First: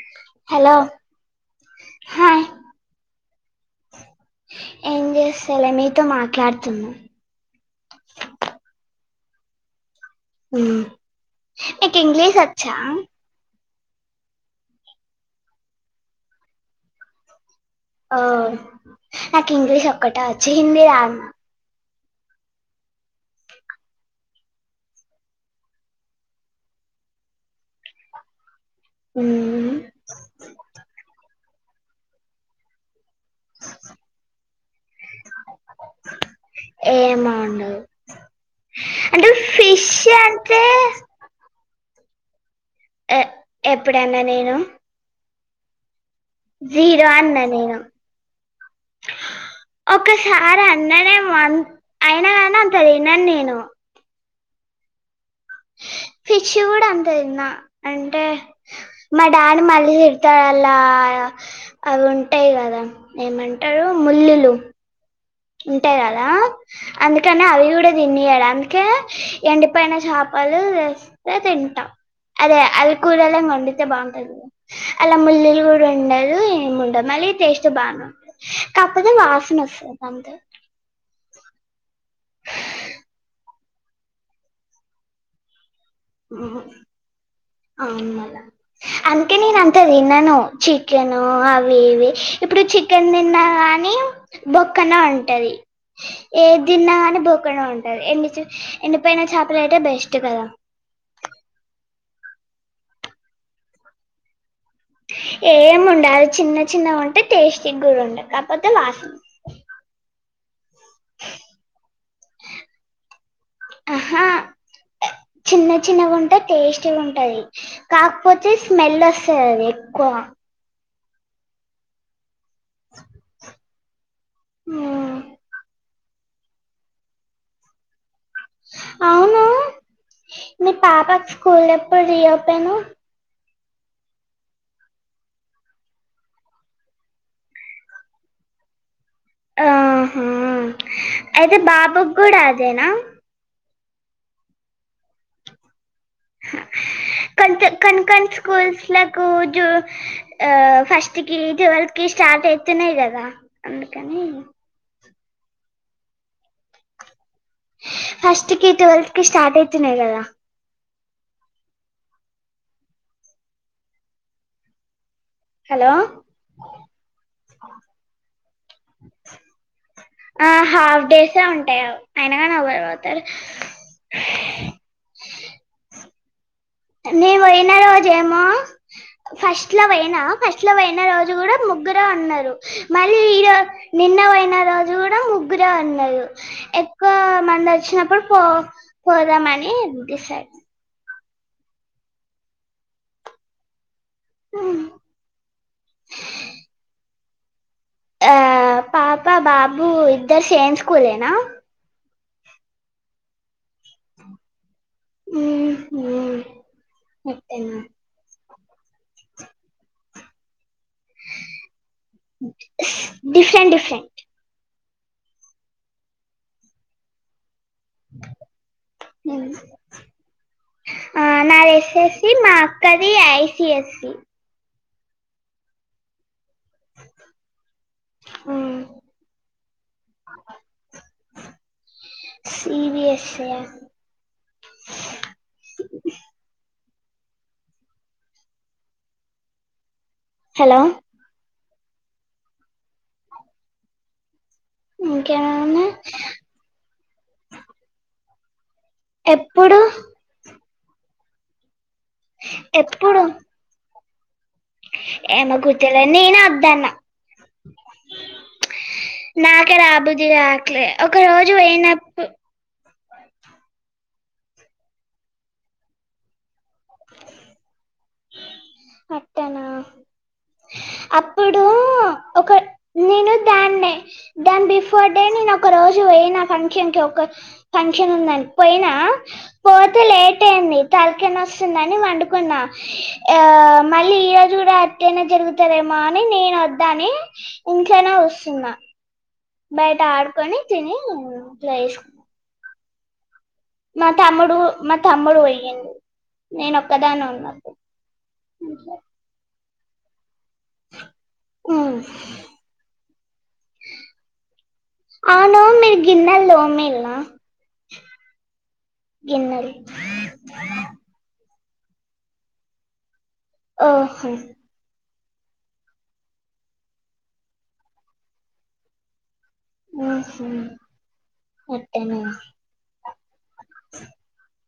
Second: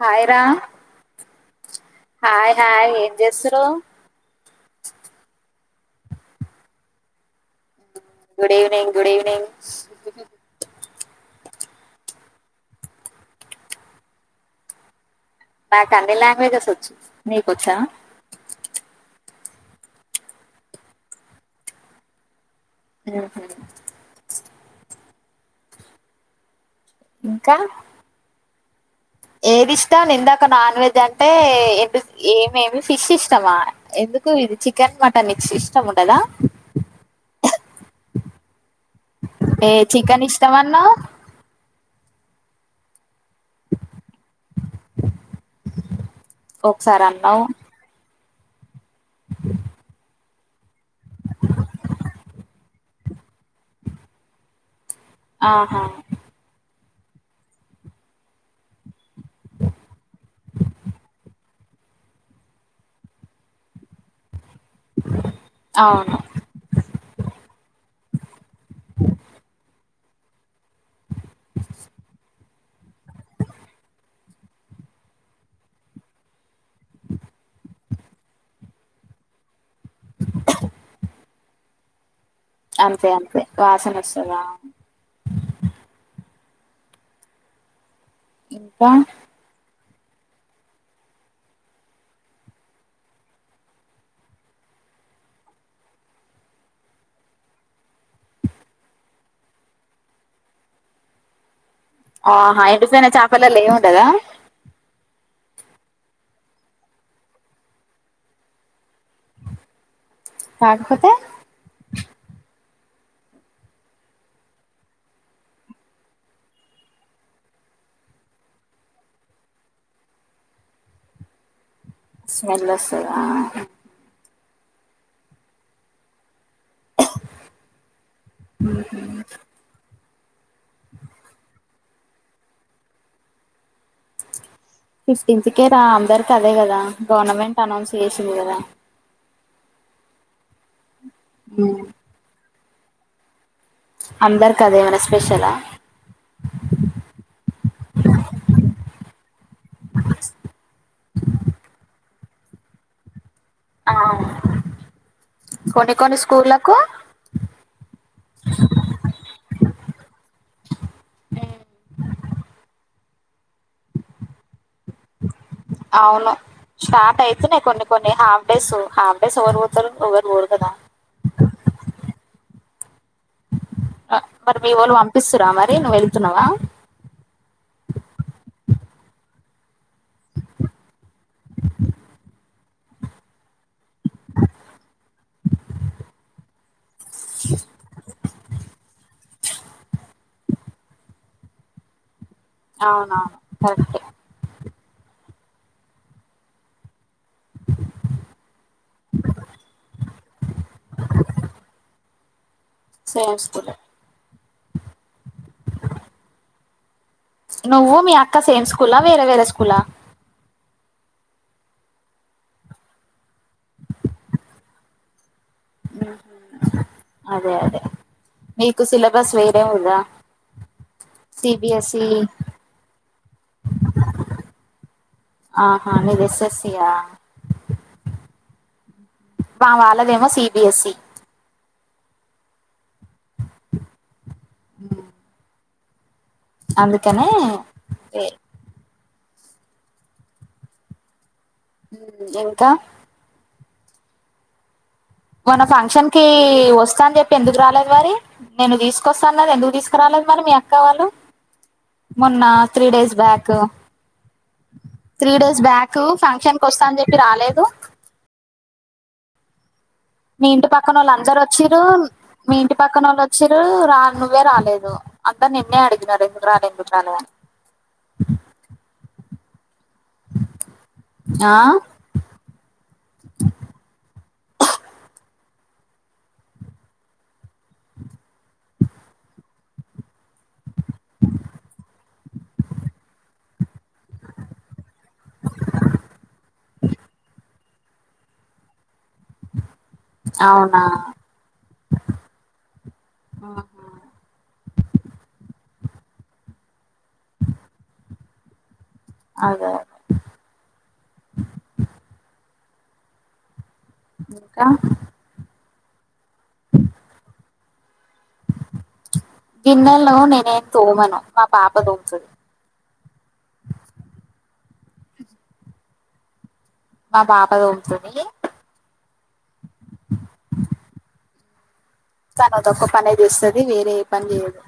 Hi రా hello hi hi ఏం జేస్తున్నావ్ తెలే మీతో మాట్లాడుతున్నాం గుడ్ ఈవినింగ్ గుడ్ ఈవినింగ్ మ్ నీకు ఇంగ్లీష్ వచ్చా నాకు అన్ని లాంగ్వేజెస్ వచ్చు నీకొచ్చా ఓ నాకు ఇంగ్లీష్ ఒక్కటే వచ్చు హిందీ రాదు మ్ హు ఇంకా నాకు మ్మ్ ఏది ఇష్టం ఇందాక నాన్ వెజ్ అంటే ఎందుకు ఏమేమి ఫిష్ ఇస్ ఇష్టమా ఎందుకు ఇది చికెన్ మటన్ ఇష్టం ఉండదా ఏమో ఉండదు అంటే ఏ ఫిష్ చికెన్ ఇష్టం అంటే అన్నవ్ ఎప్పుడన్నా నేను ఒకసారి జీరో అన్న నేను అ సార్ అన్నానేేమో అ అయినా కానీ అంత తిన్నను నేను ఆహా ఫిస్ కూడ తిన్న అంటే మా డాడీ మళ్ళీ తిడ్తాడు అలా అ ఉంటాయి కదా ఏమంటారు ముల్లులు ఉంటాయి అవును కదా అందుకని అవి కూడా తిన్నియడు అందుకే ఎండి పోయిన చేపలు తేస్తే తింటా అదే అది కూరలా వండితే బావుంటది అలా ముల్లులు కూడా ఉండదు ఏముండవ్ మళ్ళీ టెస్ట్ బానే ఉంటది కాపోతే వాసన వస్తుంది అంతే అంతే అంతే వాసన వస్తదా అవును మళ్ళ ఇంకా అందుకే నేను అ త తిన్నను చికెను అవి ఇవి ఇప్పుడు చికెన్ తిన్నా గాని బొ క్కనే ఉంటది ఏ దిన్నాగాని బుగ్గనే ఉంటది ఎన్ని ఎండిపోయిన చేపల అయితే బెస్ట్ కదా ఆహా ఎండిపోయిన చేపలల్లో ఏముండద ఏం ఉండాదు చిన్న చిన్నగా ఉంటే టేస్టి గూడ ఉంటయ్ కాపోతే వాసన కాకపోతే ఆహా చిన్న చిన్నగా ఉంటే టేస్ట్ ఉంటది కాకపోతే స్మెల్ వస్తుంది అది ఎక్కువ స్మెల్స్ ఆ ఆ హ నీ పాపకి స్కూల్ ఎప్పుడు రీ అపోను ఫిఫ్టీన్త్కే రా అందరికి అదే కదా గవర్నమెంట్ అనౌన్స్ చేసింది కదా ఆహ అయితే బాబుకి కూడా అదేనా అందరు కద ఏమైనా స్పెషలా క కన్ కన్ స్కూల్స్ కు ఫస్ట్ కి ట్వల్త్ కి స్టార్ట్ అయితునే ఇదదా ఆ అందుకని కొన్ని కొన్ని స్కూళ్లకు ఫస్ట్కి టైవెల్త్ కి స్టార్ట్ అయితున్నయ్ కదా ఆ హలో అవును స్టార్ట్ అయితేనే కొన్ని కొన్ని హాఫ్ డేస్ హాఫ్ డేస్ ఎవరు పోతారు ఎవరు పోరు ఆ కదా హాఫ్ డేసే ఉంటయ్ అయిన కాని అవ్ [unintelligible] మరి మీ వాళ్ళు పంపిస్తురా మరి నువ్వు వెళ్తున్నావా నే పోయిన రోజేమో ఫస్ట్ లో పోయినా ఫస్ట్ లో పోయిన రోజు కూడా ముగ్గురు ముగ్గుర ఉన్నారు మళ్ళీ ఈ రజు నిన్న పోయిన రోజు కూడా ముగ్గుర ఉన్నారు ఎక్కువ మంది వచ్చినప్పుడు పో పోదామని డిసైడ్ అవునవును కరెక్టే ఆ పాప బాబు ఇద్దరు సేమ్ స్కూలేనా సేస్తు ఉ నువ్వు మీ అక్క సేమ్ స్కూలా వేరే వేరే స్కూలా దూషం దూషం అదే అదే మీకు సిలబస్ వేరే ఉందా ఆ నా సిబిఎస్ఈ ఎస్ఎస్సి మా అక్కది ఐసిఎస్సి ఆహా మీది ఎశసయా మా వాళ్ళదేమో సి బి ఎస్ ఈ సివిఎస్ అందుకనే హలో ఇంకా మన ఇంకేమన్నా ఫంక్షన్ కి వస్తా అని చెప్పి ఎందుకు రాలేదు వరి నిన్ను తీసుకొస్తాన్నదది ఎందుకు ఎప్పుడు తీసుకురాలేదు మరి మీ అక్క వాళ్ళు మొన్న త్రీ డేస్ ఎప్పుడు బ్యాకు త్రీ ఏమో డేస్ బ్యాక్ గుర్తులే నేనే ఫంక్షన్ క వస్తా వద్దన్న అని చెప్పి రాలేదు నాకే రాబుద్ది మీ ఇంటి కాట్లే పక్కన వాళ్ళు ఒక అందరు రోజు వచ్చారు పోయినప్పుడు మీ ఇంటి పక్కనోళ్ళు వచ్చిరు రా నువ్వే రాలేదు అంతా నిన్నే అడిగినారు ఎందుకు రాలే ఎందుకు రాలే అని పట్టన ఆ అప్పుడు ఒక నేను దాన్నే దాని బిఫోర్ డే నేను ఒక రోజు పోయిన ఫంక్షన్ కి ఒక ఫంక్షన్ ఉందని పోయినా పోతే లేట్ అయింది తలకనా వస్తుందిని వండుకున్నా ఆ మళ్ళీ ఈ రోజు కూడా అతియినా జరుగు టదేమ అని నేను వద్దాని ఇంట్నే వస్తున్నా బయట ఆడుకొని అవునా తిని ఇలా వేసుకు ఆ మా తమ్ముడు మా తమ్ముడు పోయ్యిండు నేను ఒక్కదాన్నె ఉన్నడు అా అదా ఉమ్ అహ్ గిన్నల్ తోమిల్ల గిన్నల్ను నేనేం తోమను మా పాప తో ముతది ఓహో మా పాప దోముతది ఆ స తనోదొక్క పనేచేస్తది వేరే ఏ పని చేయదు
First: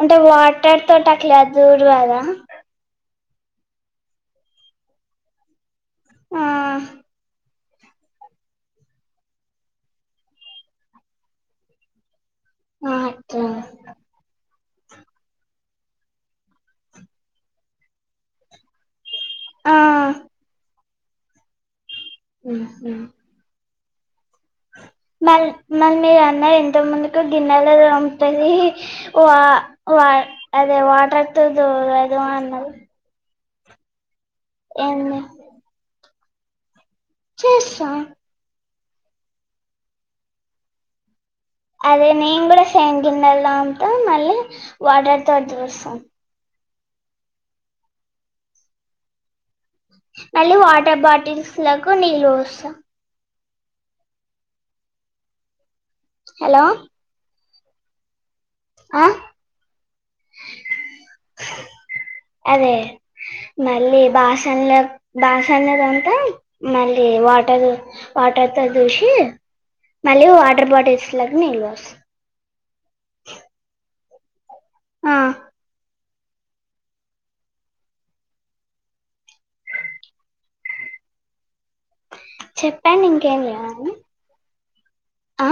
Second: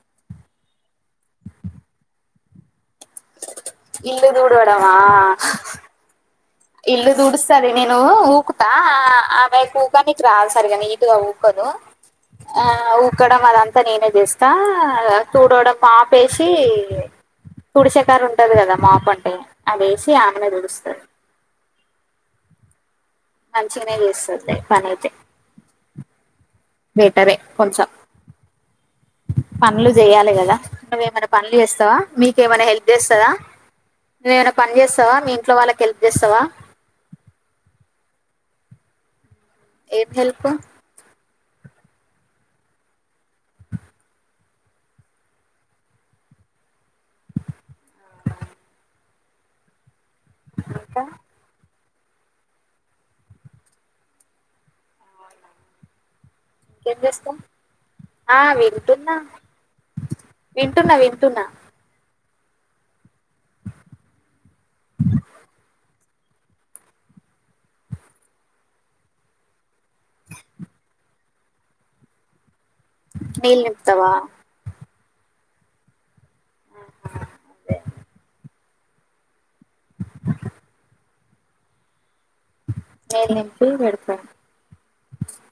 అంటే వాటర్ తోటి అట్ల దుూరు రాద ఇల్ దూడుడమా ఆ సరే నేను ఊకుతా ఆ ఆమెకి ఊగా నీకు రాదు సరిగనీ నీటుగా ఊకదు ఆ ఊకడమదంతా నేనే జస్తా ఇకా తూడోవడం పాపేసి తుడి సెకాడ ఉంటది కదా మాప అంటే ఆ అదేసి ఆమెనే తుడుస్తది ఊహు మంచిగనే చూస్తది మ మళ మీరు అన్న ఎంత ముందుకు బెటరే గిన్నెలో కొంచెం తోముతది వా పనులు వా చెయాలె కదా అదే నువ్వేమైన వాటర్ తో పనులు చేస్తావ తోమదు మీకేమైనా అన్నారు హెల్ప్ చేస్తదా నువ్వేమనా పన్ చేస్తావ ఏంది మీ ఇంట్లో వాళ్ళకి హెల్ప్ చేస్తావా చేస్తా ఏం హెల్ప్ అదే నేను గుడా సేమ్ గిన్నెలు తోముత మళ్ళీ వాటర్ తోటి తుడుస్త మళ్ళీ వాటర్ ఇంకా బాటిల్స్ లకు నీళ్ళు పోస్తా హలో ఏం చేస్తావ్ ఆ ఆ వింటున్న వింటున్న వింటున్న అదే మళ్ళీ బాషన్ల బాసన్ల తోముతాం మళ్ళీ వాటల్ వాటర్ తో తుడిసి మళ్ళీ వాటర్ బాటిల్స్ ల్లకు నీళ్లు పోస్ నీల్ నింపుతవా అ చెప్పండి నీల్ ఇంకేం నింపి లేవని పెడతా ఆ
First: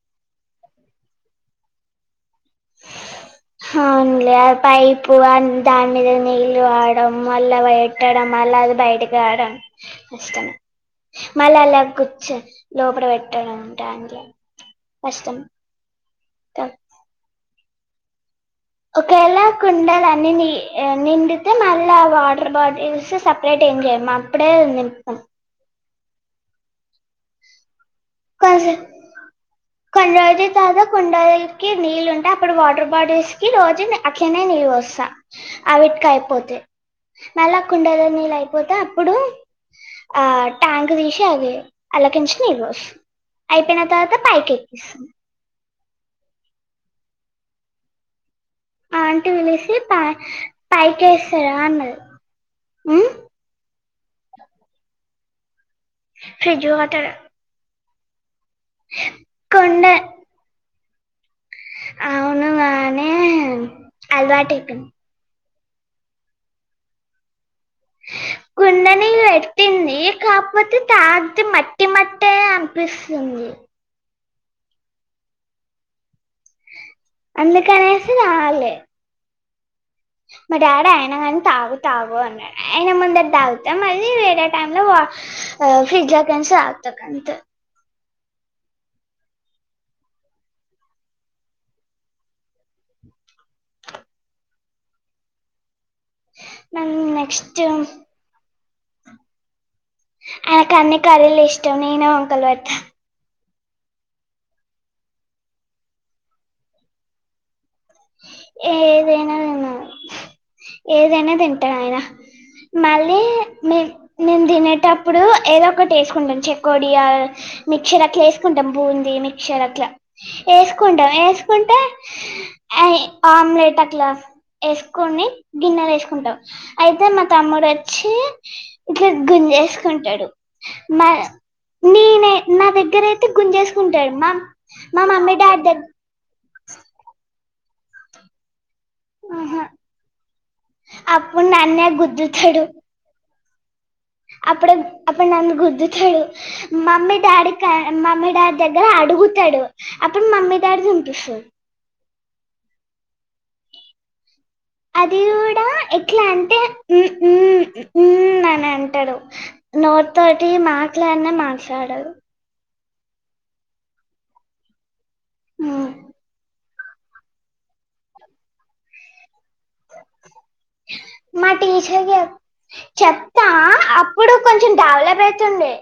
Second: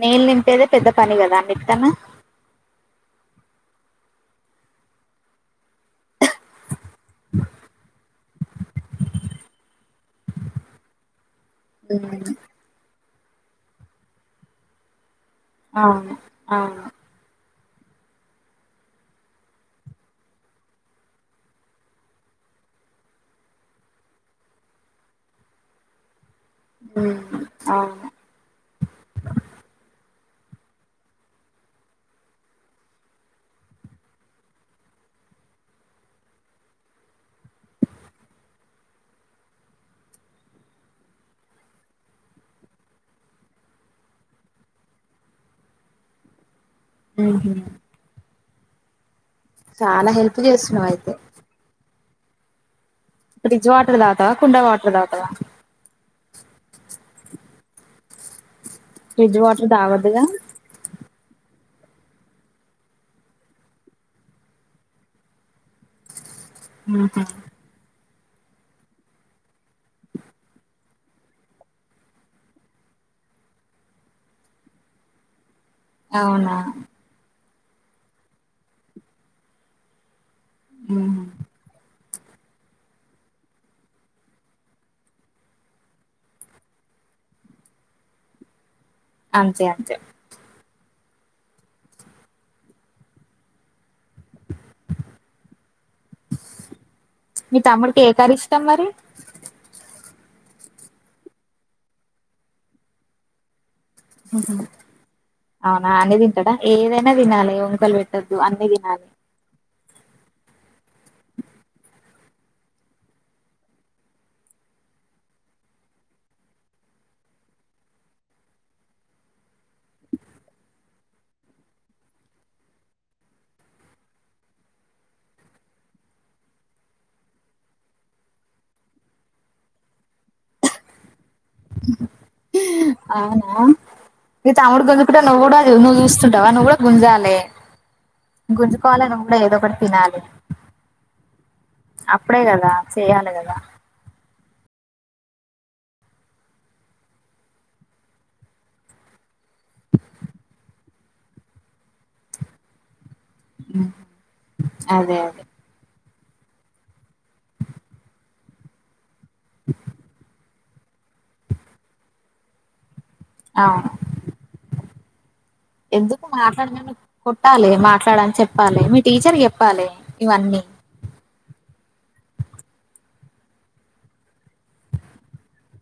నీల్ నింపేదే పెద్ద పని కదా అండి చెప్తున్నా అవున్లే ఆ పైపు అ దాని మీద నీళ్ళు పాడం మళ్ళ పెట్టడం మళ్ళ అది బయటకు రాడం కష్టమే మళ్ళీ అలా ఉమ్, కూర్చన్ లోపల పెట్టడం ఉంటాం అవును అవు ఒకేలా కుండలన్ని నిండితే మళ్ళ ఆ వాటర్ బాటిల్స్ సపరేట్ ఎం చేయమ్ అప్పుడే నిత్తం అ రజ తాద కుండల్ కి నీళ్ళు ఉంటే అప్పుడు వాటర్ బాటిల్స్ కి రోజు అట్లనే నీళ్ళు పోస్తా ఆవిట్క అయిపోతే మళ్ళా కుండల నీళ్ళు అయిపోతే అప్పుడు ఆ ట్యాంక్ తీసి అది అల్లకించి నీళ్ళు పో అయిపోయిన తర్వాత పైకే ఊహు స్టూలేసి ప హెల్ప్ చేస్తున్నావు పైకి అయితే వేస్తారు అన్నారుది ఫ్రిడ్జ్ వాటర్ దాతావ కుండా వాటర్ దతావ ఫ్రిజ్జు వాటరు ఫ్రిడ్జ్ వాటర్ కుండ తాగొద్దుగా అవును గాని అలవాటయ్ పేయింద్ ఊహు కుండని పెట్టింది కాకపోతే తాగిత మట్టి మట్టే అనిపిస్తుంది అవునా అందుకనేసి తాలే మా డాడీ ఉహు అయిన గానీ తాగు తాగు అయిన ముందర దాగుత మళ్ళీ వేరే టైం లో వ మళ్ళీ ఫ్రిడ్జ్ లో కేంచి తాగుతా అంతే అంతే మీ నెక్స్ట్ తమ్ముడికి ఏ కర్రి ఇష్టం మరి వాడికి అన్ని కరీలు ఇష్టం నేను వంకల్ వెడ్తా ఉహు అవునా అన్ని దింటాడా ఏదైనా దినాలె వంకలుపెట్టద్దు అన్ని దినాలి ఏదైనా తినాలి ఏదైనా దింటా అయినా మళ్ళీ మేమ్ నేన్ దినేటప్పుడు ఏదో ఒకటి ఏసుకుంటాను చెకోడియా మిక్చర్ అట్లా ఏసుకుంటాం బూంది మిక్చర్ అట్లా ఏసుకుంటాం ఏసుకుంటే అయ్ ఆమ్లేెట్ అట్లా ఏస్కొని గిన్నె దెచ్చుకుంటావ్ అయితే మా తమ్ముడొచ్చి ఇట్ల గున్ ఏసుకుంటాడు మ నీనే అవునా మీ తమ్ముడు మా గుంజుకుంటే మమ్మీ నువ్వు గూడా డాడీ దగ్గర నువ్వు జూస్తుంటవా నువ్వు గూడా గుంజాలె గుంజు కోవాలే నువ్వు గూడా ఏదో ఆహా, ఒకటి తినాలి అప్పుడు నన్నే అప్పుడే గుద్దుతాడు గదా చెయాలి గ ద అప్పుడు అప్పుడు నన్ను గుద్దుతాడు మమ్మీ డాడీ క మమ్మీ డాడీ దగ్గర అడుగు గుతాడు అప్పుడు మమ్మీ డాడీ తిన్పిస్తరు అ అది గూడా ఎట్లా అంటే ఉ ఉ ఊ అని అంటాడు నోటి తోటి మాట్లాన్నే మాట్లాడడు అవ్ ఉమ్. ఎందుకు మాట్లాడమని కొట్టాలి మాట్లాడని చెప్పాలి మీ టీచర్ కిచెప్ప్ చెప్పాలే ఇవన్నీ మా టీచర్ కి జెప్ చెప్తా అప్పుడు కొంచెం డెవలప్ అయితుండే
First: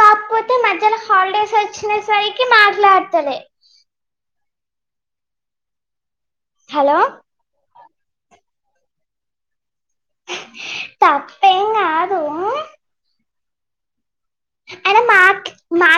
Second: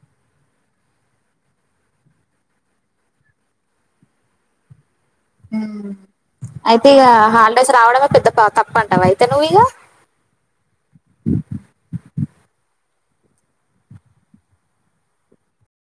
కాకపోతే మధ్యలో హాల డేస్ వచ్చిన సరికి మాట్లాడ్తలే ఆ అయితే హలో ఇగ హాలిడేస్ రావడమే పెద్ద తప్పంటావ అయితే నువ్వు ఇగ తప్పేం గాదు అయిన మాట్ల్ మా